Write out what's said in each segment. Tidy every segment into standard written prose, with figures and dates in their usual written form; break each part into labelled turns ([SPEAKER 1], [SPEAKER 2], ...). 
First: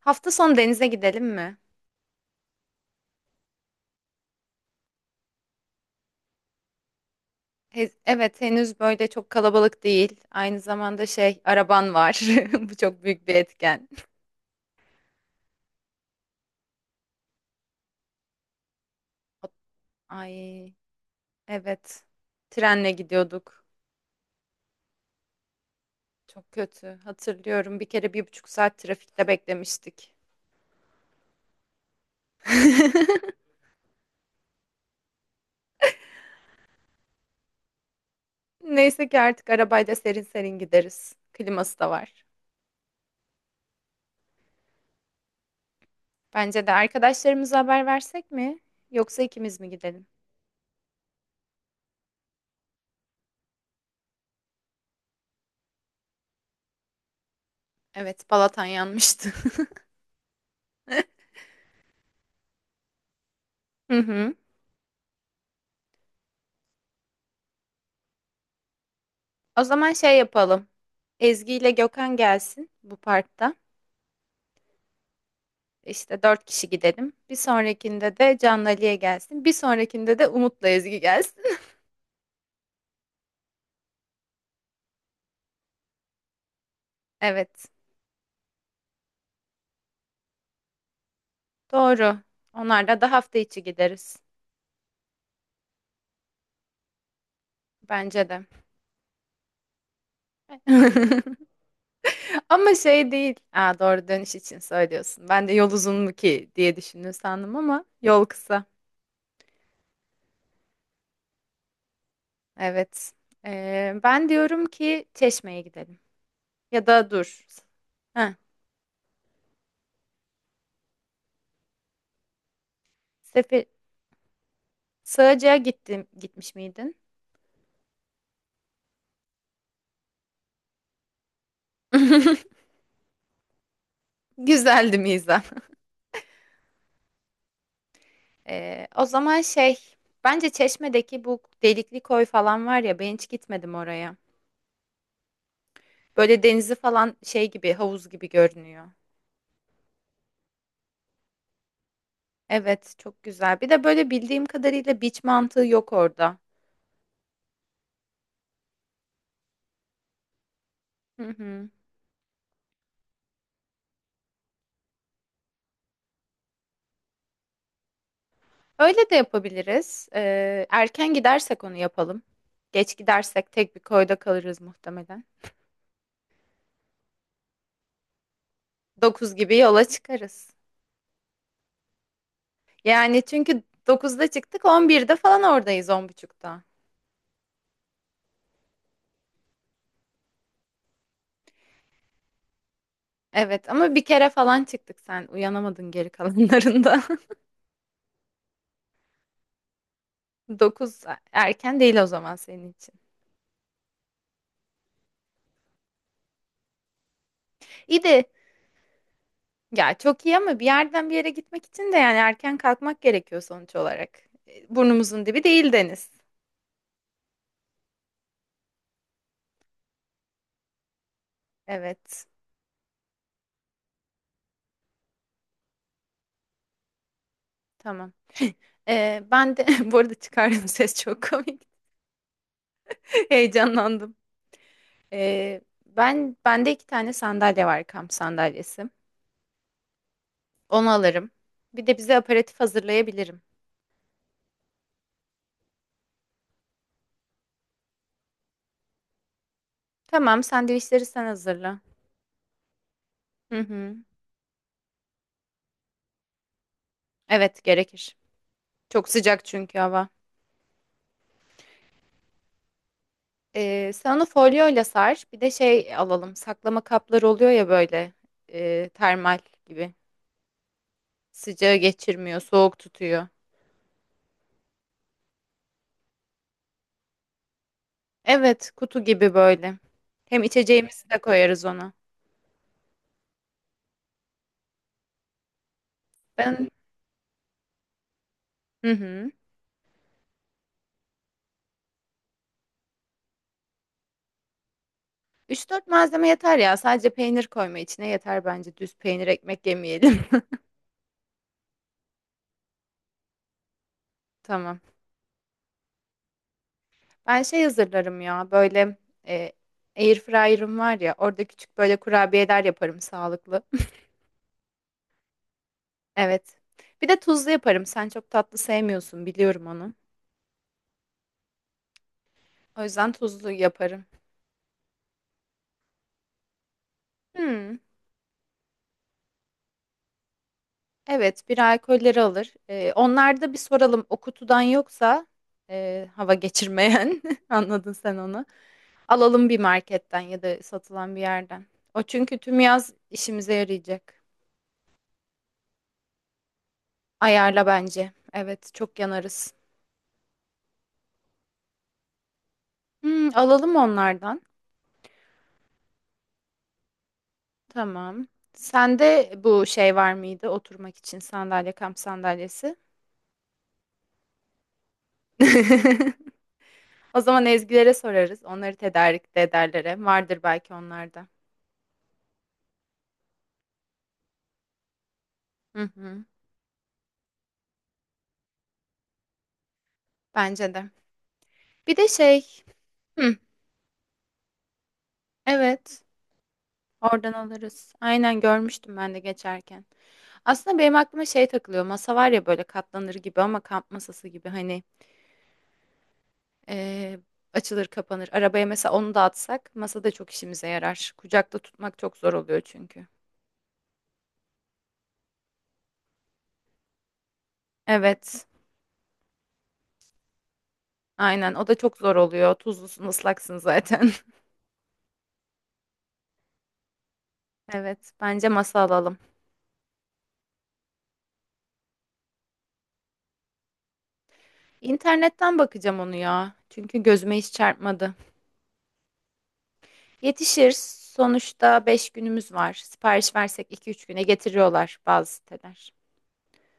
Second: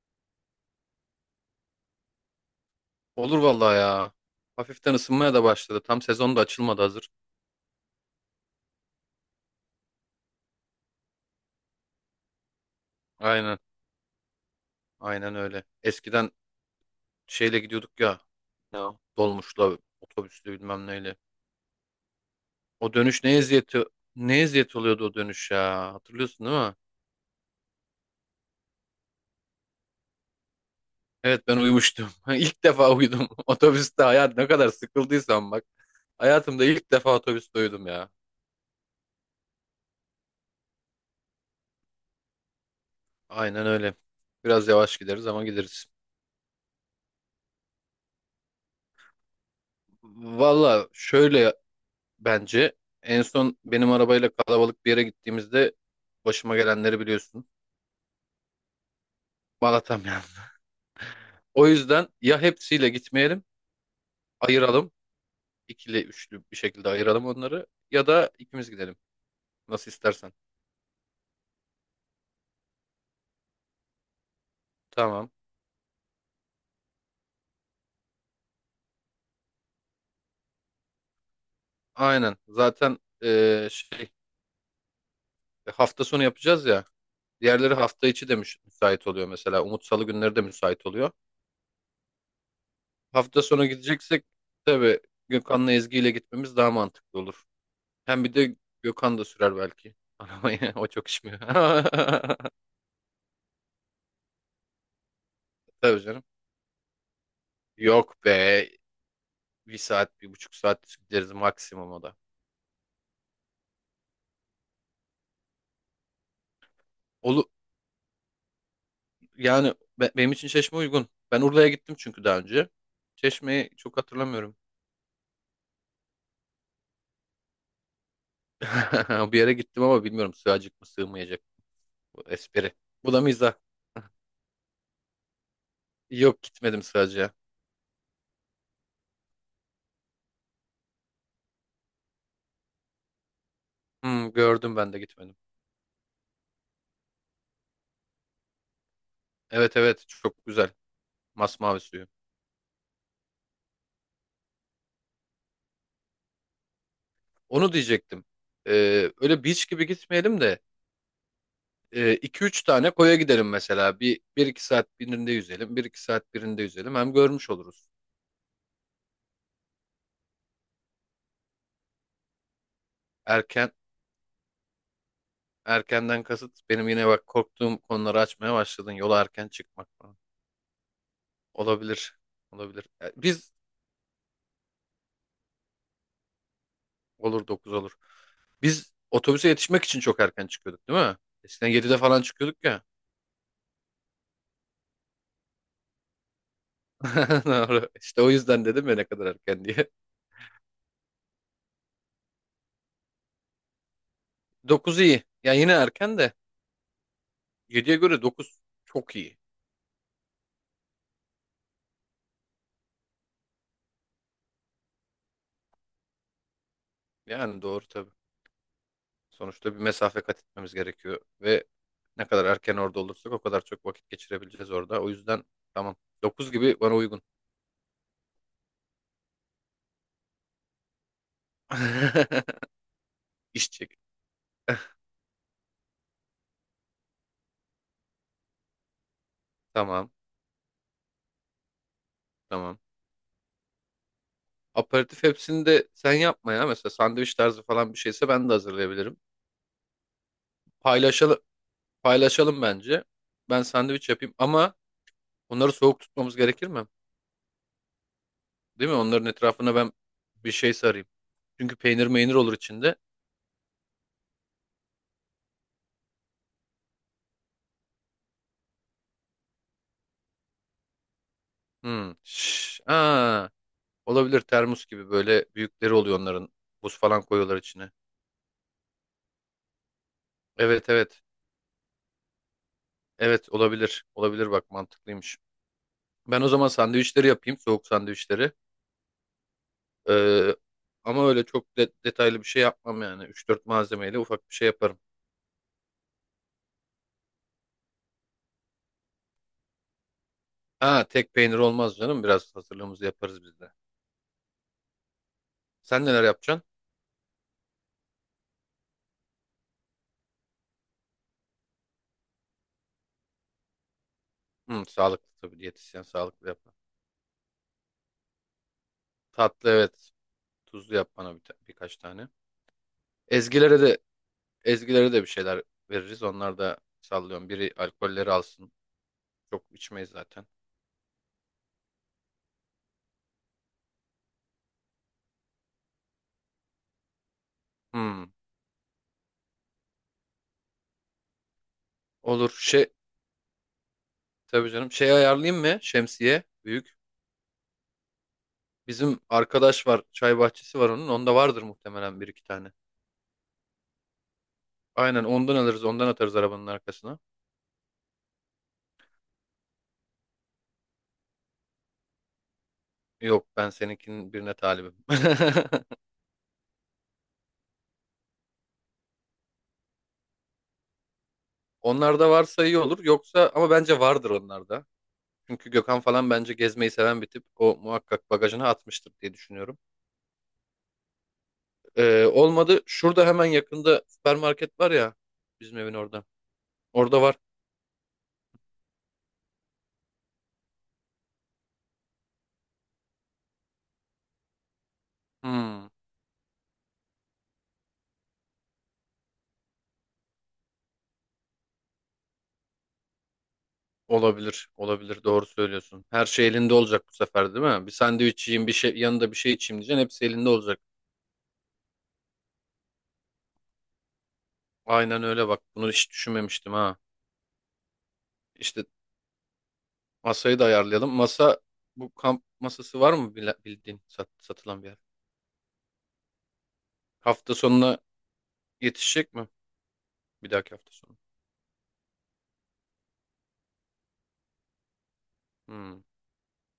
[SPEAKER 1] Hafta sonu denize gidelim mi?
[SPEAKER 2] Olur vallahi ya. Hafiften ısınmaya da başladı. Tam sezon da açılmadı hazır.
[SPEAKER 1] Evet, henüz böyle çok kalabalık değil. Aynı zamanda şey, araban var. Bu çok büyük bir
[SPEAKER 2] Aynen.
[SPEAKER 1] etken.
[SPEAKER 2] Aynen öyle. Eskiden şeyle gidiyorduk ya. Ne o?
[SPEAKER 1] O-
[SPEAKER 2] Dolmuşla, otobüsle
[SPEAKER 1] Ay,
[SPEAKER 2] bilmem neyle.
[SPEAKER 1] evet. Trenle
[SPEAKER 2] O dönüş
[SPEAKER 1] gidiyorduk.
[SPEAKER 2] ne eziyet oluyordu o dönüş ya. Hatırlıyorsun
[SPEAKER 1] Çok
[SPEAKER 2] değil mi?
[SPEAKER 1] kötü. Hatırlıyorum. Bir kere bir buçuk saat trafikte beklemiştik.
[SPEAKER 2] Evet ben uyumuştum. İlk defa uyudum. Otobüste hayat ne kadar sıkıldıysam bak. Hayatımda ilk defa otobüste uyudum ya.
[SPEAKER 1] Neyse ki artık arabayla serin serin gideriz. Kliması da var.
[SPEAKER 2] Aynen öyle. Biraz yavaş gideriz ama gideriz.
[SPEAKER 1] Bence de arkadaşlarımıza haber versek mi? Yoksa ikimiz mi gidelim?
[SPEAKER 2] Valla şöyle bence. En son benim arabayla kalabalık bir yere gittiğimizde başıma gelenleri biliyorsun.
[SPEAKER 1] Evet, Balatan yanmıştı.
[SPEAKER 2] Malatam yani. O yüzden ya hepsiyle gitmeyelim,
[SPEAKER 1] Hı hı.
[SPEAKER 2] ayıralım. İkili, üçlü bir şekilde ayıralım onları. Ya da ikimiz gidelim.
[SPEAKER 1] O
[SPEAKER 2] Nasıl
[SPEAKER 1] zaman şey
[SPEAKER 2] istersen.
[SPEAKER 1] yapalım. Ezgi ile Gökhan gelsin bu parkta.
[SPEAKER 2] Tamam.
[SPEAKER 1] İşte dört kişi gidelim. Bir sonrakinde de Canlı Ali'ye gelsin. Bir sonrakinde de Umut'la Ezgi gelsin.
[SPEAKER 2] Aynen. Zaten şey hafta sonu yapacağız ya.
[SPEAKER 1] Evet,
[SPEAKER 2] Diğerleri hafta içi de müsait oluyor mesela. Umut Salı günleri de müsait oluyor.
[SPEAKER 1] doğru. Onlarla da hafta
[SPEAKER 2] Hafta
[SPEAKER 1] içi
[SPEAKER 2] sonu
[SPEAKER 1] gideriz.
[SPEAKER 2] gideceksek tabii Gökhan'la Ezgi ile gitmemiz daha mantıklı olur. Hem
[SPEAKER 1] Bence
[SPEAKER 2] bir
[SPEAKER 1] de.
[SPEAKER 2] de Gökhan da sürer belki. Arabayı o çok içmiyor.
[SPEAKER 1] Ama şey değil. Aa, doğru, dönüş için söylüyorsun. Ben de yol uzun
[SPEAKER 2] Tabii
[SPEAKER 1] mu
[SPEAKER 2] canım.
[SPEAKER 1] ki diye düşündüm sandım ama yol
[SPEAKER 2] Yok
[SPEAKER 1] kısa.
[SPEAKER 2] be. Bir saat, 1,5 saat gideriz maksimum o da.
[SPEAKER 1] Evet. Ben diyorum ki Çeşme'ye gidelim. Ya da dur.
[SPEAKER 2] Olu
[SPEAKER 1] Ha.
[SPEAKER 2] Yani benim için Çeşme uygun. Ben Urla'ya gittim çünkü daha önce.
[SPEAKER 1] Heh.
[SPEAKER 2] Çeşme'yi çok hatırlamıyorum.
[SPEAKER 1] Sığacığa gittim, gitmiş miydin?
[SPEAKER 2] Bir yere gittim ama bilmiyorum sığacak mı sığmayacak bu espri. Bu da mizah.
[SPEAKER 1] Güzeldi mizah.
[SPEAKER 2] Yok gitmedim sadece.
[SPEAKER 1] Ee, o zaman şey, Bence Çeşme'deki bu delikli koy falan var ya, ben hiç gitmedim oraya.
[SPEAKER 2] Hmm, gördüm ben de gitmedim.
[SPEAKER 1] Böyle denizi falan şey gibi, havuz gibi görünüyor.
[SPEAKER 2] Evet, evet, çok güzel. Masmavi suyu.
[SPEAKER 1] Evet, çok güzel. Bir de böyle bildiğim kadarıyla beach mantığı yok orada.
[SPEAKER 2] Onu diyecektim. Öyle beach gibi gitmeyelim de
[SPEAKER 1] Hı hı.
[SPEAKER 2] 2 üç tane koya gidelim mesela. Bir iki saat birinde yüzelim. Bir iki saat birinde yüzelim. Hem görmüş oluruz.
[SPEAKER 1] Öyle de yapabiliriz. Erken gidersek onu yapalım. Geç gidersek
[SPEAKER 2] Erken
[SPEAKER 1] tek bir koyda kalırız muhtemelen.
[SPEAKER 2] Erkenden kasıt benim, yine bak korktuğum konuları açmaya başladın. Yola
[SPEAKER 1] 9
[SPEAKER 2] erken
[SPEAKER 1] gibi yola
[SPEAKER 2] çıkmak falan.
[SPEAKER 1] çıkarız.
[SPEAKER 2] Olabilir. Olabilir. E,
[SPEAKER 1] Yani
[SPEAKER 2] Biz
[SPEAKER 1] çünkü dokuzda çıktık on birde falan oradayız, on buçukta.
[SPEAKER 2] Olur, 9 olur. Biz otobüse yetişmek için çok erken çıkıyorduk değil mi? Eskiden 7'de falan çıkıyorduk ya.
[SPEAKER 1] Evet ama bir kere falan çıktık, sen uyanamadın geri kalanlarında.
[SPEAKER 2] Doğru. İşte o yüzden dedim ya ne kadar erken diye.
[SPEAKER 1] 9 erken değil o zaman senin için.
[SPEAKER 2] Dokuz iyi. Yani yine erken de, 7'ye
[SPEAKER 1] İyi
[SPEAKER 2] göre
[SPEAKER 1] de
[SPEAKER 2] 9 çok iyi.
[SPEAKER 1] ya çok iyi ama bir yerden bir yere gitmek için de yani erken kalkmak gerekiyor sonuç olarak. E, burnumuzun dibi değil deniz.
[SPEAKER 2] Yani doğru. Sonuçta bir mesafe kat etmemiz gerekiyor ve
[SPEAKER 1] Evet,
[SPEAKER 2] ne kadar erken orada olursak o kadar çok vakit geçirebileceğiz orada. O yüzden tamam. Dokuz gibi bana uygun.
[SPEAKER 1] tamam. Ben de bu arada çıkardım ses çok komik.
[SPEAKER 2] İş çek.
[SPEAKER 1] Heyecanlandım. Ben, bende iki tane sandalye var, kamp sandalyesi.
[SPEAKER 2] Tamam,
[SPEAKER 1] Onu alırım. Bir de bize aperatif
[SPEAKER 2] tamam.
[SPEAKER 1] hazırlayabilirim.
[SPEAKER 2] Aperatif hepsini de sen yapma ya. Mesela sandviç tarzı falan bir şeyse ben de hazırlayabilirim.
[SPEAKER 1] Tamam, sandviçleri sen
[SPEAKER 2] Paylaşalım,
[SPEAKER 1] hazırla.
[SPEAKER 2] paylaşalım bence.
[SPEAKER 1] Hı
[SPEAKER 2] Ben
[SPEAKER 1] hı.
[SPEAKER 2] sandviç yapayım, ama onları soğuk tutmamız gerekir mi?
[SPEAKER 1] Evet, gerekir.
[SPEAKER 2] Değil mi?
[SPEAKER 1] Çok
[SPEAKER 2] Onların
[SPEAKER 1] sıcak
[SPEAKER 2] etrafına
[SPEAKER 1] çünkü
[SPEAKER 2] ben
[SPEAKER 1] hava.
[SPEAKER 2] bir şey sarayım. Çünkü peynir meynir olur içinde.
[SPEAKER 1] Sen onu folyoyla sar. Bir de şey alalım. Saklama kapları oluyor ya böyle. Termal gibi. Sıcağı
[SPEAKER 2] Hmm.
[SPEAKER 1] geçirmiyor, soğuk tutuyor.
[SPEAKER 2] Olabilir, termos gibi böyle büyükleri oluyor onların. Buz falan koyuyorlar içine.
[SPEAKER 1] Evet, kutu gibi böyle. Hem
[SPEAKER 2] Evet,
[SPEAKER 1] içeceğimizi de
[SPEAKER 2] evet.
[SPEAKER 1] koyarız ona.
[SPEAKER 2] Evet, olabilir. Olabilir, bak mantıklıymış. Ben o zaman
[SPEAKER 1] Ben
[SPEAKER 2] sandviçleri yapayım. Soğuk sandviçleri.
[SPEAKER 1] hı hı.
[SPEAKER 2] Ee, Ama öyle çok detaylı bir şey yapmam yani. Üç dört malzemeyle ufak bir şey yaparım.
[SPEAKER 1] Üç dört malzeme yeter ya. Sadece peynir koyma içine yeter bence. Düz peynir ekmek yemeyelim.
[SPEAKER 2] Ha, tek peynir olmaz canım. Biraz hazırlığımızı yaparız biz de.
[SPEAKER 1] Tamam.
[SPEAKER 2] Sen neler yapacaksın?
[SPEAKER 1] Ben şey hazırlarım ya böyle e, air fryer'ım var ya, orada küçük böyle kurabiyeler yaparım sağlıklı.
[SPEAKER 2] Hı, sağlıklı tabii. Diyetisyen sağlıklı
[SPEAKER 1] Evet.
[SPEAKER 2] yapar.
[SPEAKER 1] Bir de tuzlu yaparım. Sen çok tatlı sevmiyorsun, biliyorum
[SPEAKER 2] Tatlı,
[SPEAKER 1] onu.
[SPEAKER 2] evet. Tuzlu yap bana birkaç tane.
[SPEAKER 1] O yüzden tuzlu
[SPEAKER 2] Ezgilere de
[SPEAKER 1] yaparım.
[SPEAKER 2] Ezgilere de bir şeyler veririz. Onlar da, sallıyorum. Biri
[SPEAKER 1] Hmm,
[SPEAKER 2] alkolleri alsın. Çok içmeyiz zaten.
[SPEAKER 1] evet, bir alkolleri alır. E, onlarda bir soralım o kutudan, yoksa hava geçirmeyen anladın sen
[SPEAKER 2] Hmm,
[SPEAKER 1] onu. Alalım bir marketten ya da satılan bir yerden. O çünkü
[SPEAKER 2] olur.
[SPEAKER 1] tüm
[SPEAKER 2] Şey,
[SPEAKER 1] yaz işimize yarayacak.
[SPEAKER 2] tabii canım. Şey ayarlayayım mı? Şemsiye. Büyük.
[SPEAKER 1] Ayarla bence. Evet, çok
[SPEAKER 2] Bizim
[SPEAKER 1] yanarız.
[SPEAKER 2] arkadaş var. Çay bahçesi var onun. Onda vardır muhtemelen bir iki tane.
[SPEAKER 1] Hmm, alalım onlardan.
[SPEAKER 2] Aynen ondan alırız. Ondan atarız arabanın arkasına.
[SPEAKER 1] Tamam. Sende bu şey var mıydı oturmak için, sandalye, kamp sandalyesi?
[SPEAKER 2] Yok, ben seninkinin birine talibim.
[SPEAKER 1] O zaman Ezgilere sorarız. Onları tedarik de ederler hem. Vardır belki onlarda.
[SPEAKER 2] Onlarda varsa iyi olur. Yoksa, ama bence vardır onlarda. Çünkü
[SPEAKER 1] Hı
[SPEAKER 2] Gökhan
[SPEAKER 1] hı.
[SPEAKER 2] falan bence gezmeyi seven bir tip. O muhakkak bagajına atmıştır diye düşünüyorum.
[SPEAKER 1] Bence de. Bir de şey.
[SPEAKER 2] Olmadı. Şurada
[SPEAKER 1] Hı,
[SPEAKER 2] hemen yakında süpermarket var ya. Bizim evin
[SPEAKER 1] evet.
[SPEAKER 2] orada. Orada
[SPEAKER 1] Oradan
[SPEAKER 2] var.
[SPEAKER 1] alırız. Aynen, görmüştüm ben de geçerken. Aslında benim aklıma şey takılıyor. Masa var ya böyle katlanır gibi ama kamp masası gibi, hani
[SPEAKER 2] Hmm.
[SPEAKER 1] Ee, açılır kapanır. Arabaya mesela onu da atsak masa da çok işimize yarar. Kucakta tutmak çok zor oluyor çünkü.
[SPEAKER 2] Olabilir, olabilir. Doğru söylüyorsun. Her şey elinde olacak bu sefer, değil mi? Bir
[SPEAKER 1] Evet.
[SPEAKER 2] sandviç yiyeyim, bir şey yanında, bir şey içeyim diyeceksin. Hepsi elinde olacak.
[SPEAKER 1] Aynen, o da çok zor oluyor. Tuzlusun, ıslaksın zaten.
[SPEAKER 2] Aynen öyle, bak. Bunu hiç düşünmemiştim ha.
[SPEAKER 1] Evet, bence masa
[SPEAKER 2] İşte
[SPEAKER 1] alalım.
[SPEAKER 2] masayı da ayarlayalım. Bu kamp masası var mı bildiğin satılan bir yer?
[SPEAKER 1] İnternetten bakacağım onu ya. Çünkü gözüme hiç
[SPEAKER 2] Hafta sonuna
[SPEAKER 1] çarpmadı.
[SPEAKER 2] yetişecek mi? Bir dahaki
[SPEAKER 1] Yetişir.
[SPEAKER 2] hafta sonu.
[SPEAKER 1] Sonuçta 5 günümüz var. Sipariş versek iki üç güne getiriyorlar bazı siteler.
[SPEAKER 2] Hmm,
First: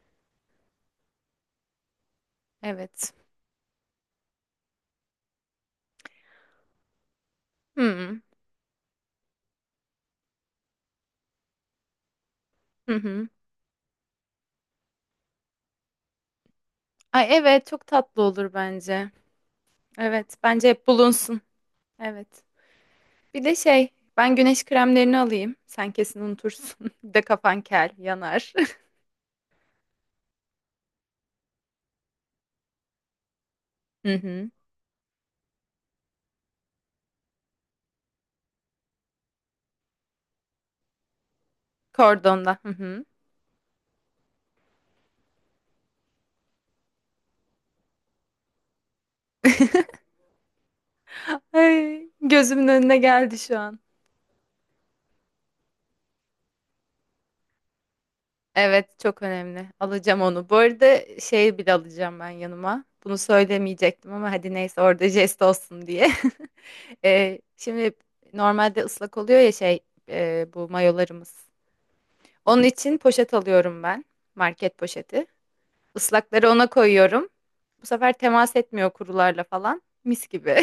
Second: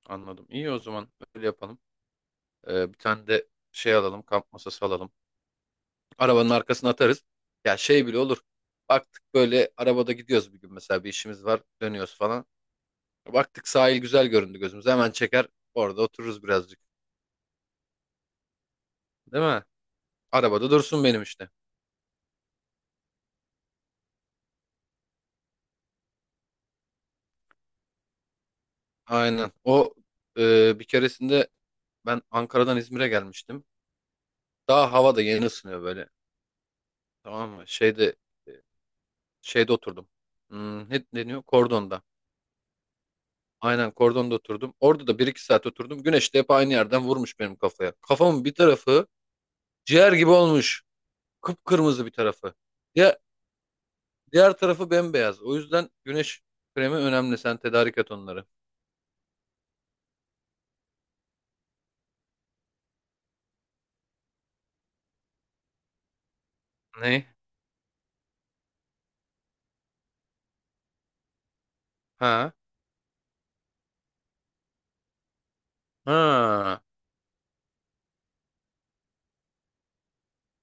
[SPEAKER 2] anladım. İyi, o zaman öyle yapalım. Bir
[SPEAKER 1] Evet.
[SPEAKER 2] tane de şey alalım, kamp masası alalım. Arabanın arkasına atarız. Ya şey bile
[SPEAKER 1] Hmm.
[SPEAKER 2] olur. Baktık böyle arabada gidiyoruz, bir gün mesela bir işimiz var, dönüyoruz falan.
[SPEAKER 1] Hı hı.
[SPEAKER 2] Baktık sahil güzel göründü gözümüze. Hemen çeker orada otururuz birazcık.
[SPEAKER 1] Ay, evet, çok tatlı olur bence.
[SPEAKER 2] Değil mi?
[SPEAKER 1] Evet, bence
[SPEAKER 2] Arabada
[SPEAKER 1] hep
[SPEAKER 2] dursun benim,
[SPEAKER 1] bulunsun.
[SPEAKER 2] işte.
[SPEAKER 1] Evet. Bir de şey, ben güneş kremlerini alayım. Sen kesin unutursun. Bir de kafan kel, yanar.
[SPEAKER 2] Aynen. Bir keresinde ben Ankara'dan İzmir'e gelmiştim.
[SPEAKER 1] Hı hı.
[SPEAKER 2] Daha hava da yeni ısınıyor böyle. Tamam mı? E, şeyde oturdum. Hmm, ne deniyor? Kordonda.
[SPEAKER 1] Kordonda. Hı hı.
[SPEAKER 2] Aynen, kordonda oturdum. Orada da bir iki saat oturdum. Güneş de hep aynı yerden vurmuş benim kafaya. Kafamın bir tarafı ciğer gibi olmuş. Kıpkırmızı
[SPEAKER 1] Ay,
[SPEAKER 2] bir tarafı.
[SPEAKER 1] gözümün önüne
[SPEAKER 2] Diğer,
[SPEAKER 1] geldi şu an.
[SPEAKER 2] diğer tarafı bembeyaz. O yüzden güneş kremi önemli. Sen tedarik et onları.
[SPEAKER 1] Evet, çok önemli. Alacağım onu. Bu arada şey bile alacağım ben yanıma. Bunu söylemeyecektim ama hadi neyse, orada jest olsun diye.
[SPEAKER 2] Ne?
[SPEAKER 1] Şimdi normalde ıslak oluyor ya şey bu mayolarımız.
[SPEAKER 2] Ha?
[SPEAKER 1] Onun için poşet alıyorum ben. Market poşeti. Islakları ona
[SPEAKER 2] Ha.
[SPEAKER 1] koyuyorum. Bu sefer temas etmiyor kurularla falan. Mis gibi.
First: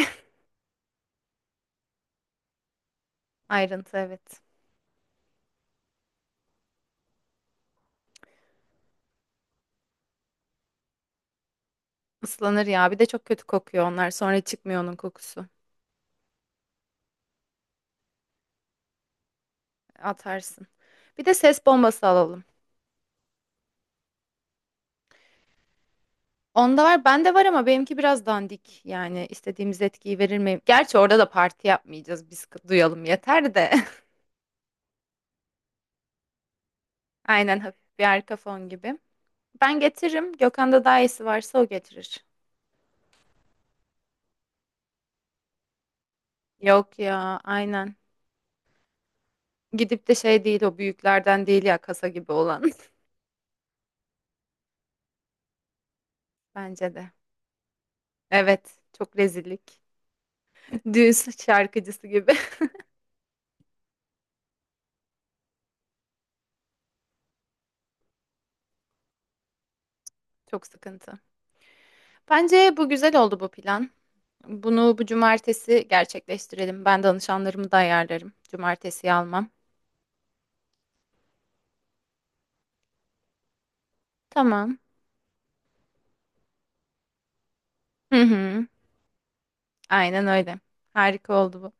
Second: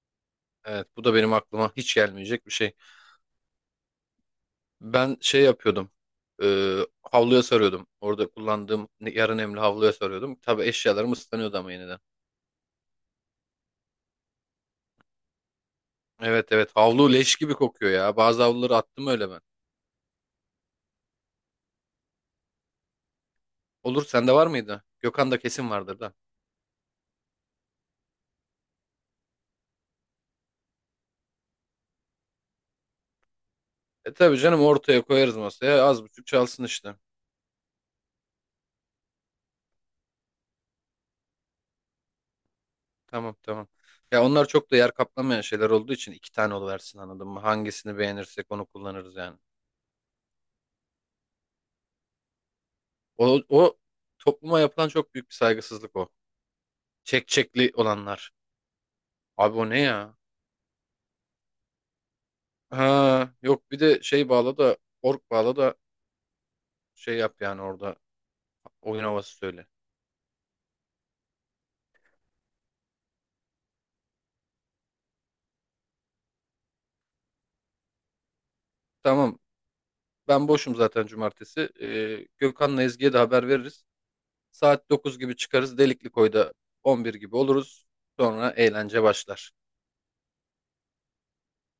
[SPEAKER 2] Evet, bu da benim aklıma hiç gelmeyecek bir şey.
[SPEAKER 1] Ayrıntı, evet.
[SPEAKER 2] Ben şey yapıyordum. e, Havluya sarıyordum. Orada kullandığım yarı nemli havluya sarıyordum. Tabii eşyalarım ıslanıyordu ama, yeniden.
[SPEAKER 1] Islanır ya. Bir de çok kötü kokuyor onlar. Sonra çıkmıyor onun kokusu.
[SPEAKER 2] Evet, evet, havlu leş gibi kokuyor ya. Bazı havluları attım öyle ben.
[SPEAKER 1] Atarsın. Bir de ses bombası alalım.
[SPEAKER 2] Olur, sende var mıydı? Gökhan'da kesin vardır da.
[SPEAKER 1] Onda var, bende var ama benimki biraz dandik. Yani istediğimiz etkiyi verir mi? Gerçi orada da parti yapmayacağız. Biz duyalım yeter de.
[SPEAKER 2] E tabii canım, ortaya koyarız masaya az buçuk çalsın işte.
[SPEAKER 1] Aynen, hafif bir arka fon gibi. Ben getiririm. Gökhan'da daha iyisi varsa o getirir.
[SPEAKER 2] Tamam, tamam. Ya onlar çok da yer kaplamayan şeyler olduğu için iki tane
[SPEAKER 1] Yok
[SPEAKER 2] oluversin, anladın
[SPEAKER 1] ya,
[SPEAKER 2] mı?
[SPEAKER 1] aynen.
[SPEAKER 2] Hangisini beğenirsek onu kullanırız yani.
[SPEAKER 1] Gidip de şey değil, o büyüklerden değil ya, kasa gibi olan.
[SPEAKER 2] O topluma yapılan çok büyük bir saygısızlık o.
[SPEAKER 1] Bence de.
[SPEAKER 2] Çek çekli olanlar.
[SPEAKER 1] Evet, çok
[SPEAKER 2] Abi o ne
[SPEAKER 1] rezillik.
[SPEAKER 2] ya?
[SPEAKER 1] Düğün şarkıcısı gibi.
[SPEAKER 2] Ha, yok bir de şey bağla da ork bağla da şey yap yani, orada oyun havası söyle.
[SPEAKER 1] Çok sıkıntı. Bence bu güzel oldu, bu plan. Bunu bu cumartesi gerçekleştirelim. Ben danışanlarımı da ayarlarım. Cumartesiyi
[SPEAKER 2] Tamam,
[SPEAKER 1] almam.
[SPEAKER 2] ben boşum zaten cumartesi. Gökhan'la Ezgi'ye de haber veririz.
[SPEAKER 1] Tamam.
[SPEAKER 2] Saat 9 gibi çıkarız, Delikli Koy'da 11 gibi oluruz.
[SPEAKER 1] Hı
[SPEAKER 2] Sonra
[SPEAKER 1] hı.
[SPEAKER 2] eğlence başlar.
[SPEAKER 1] Aynen öyle. Harika oldu bu.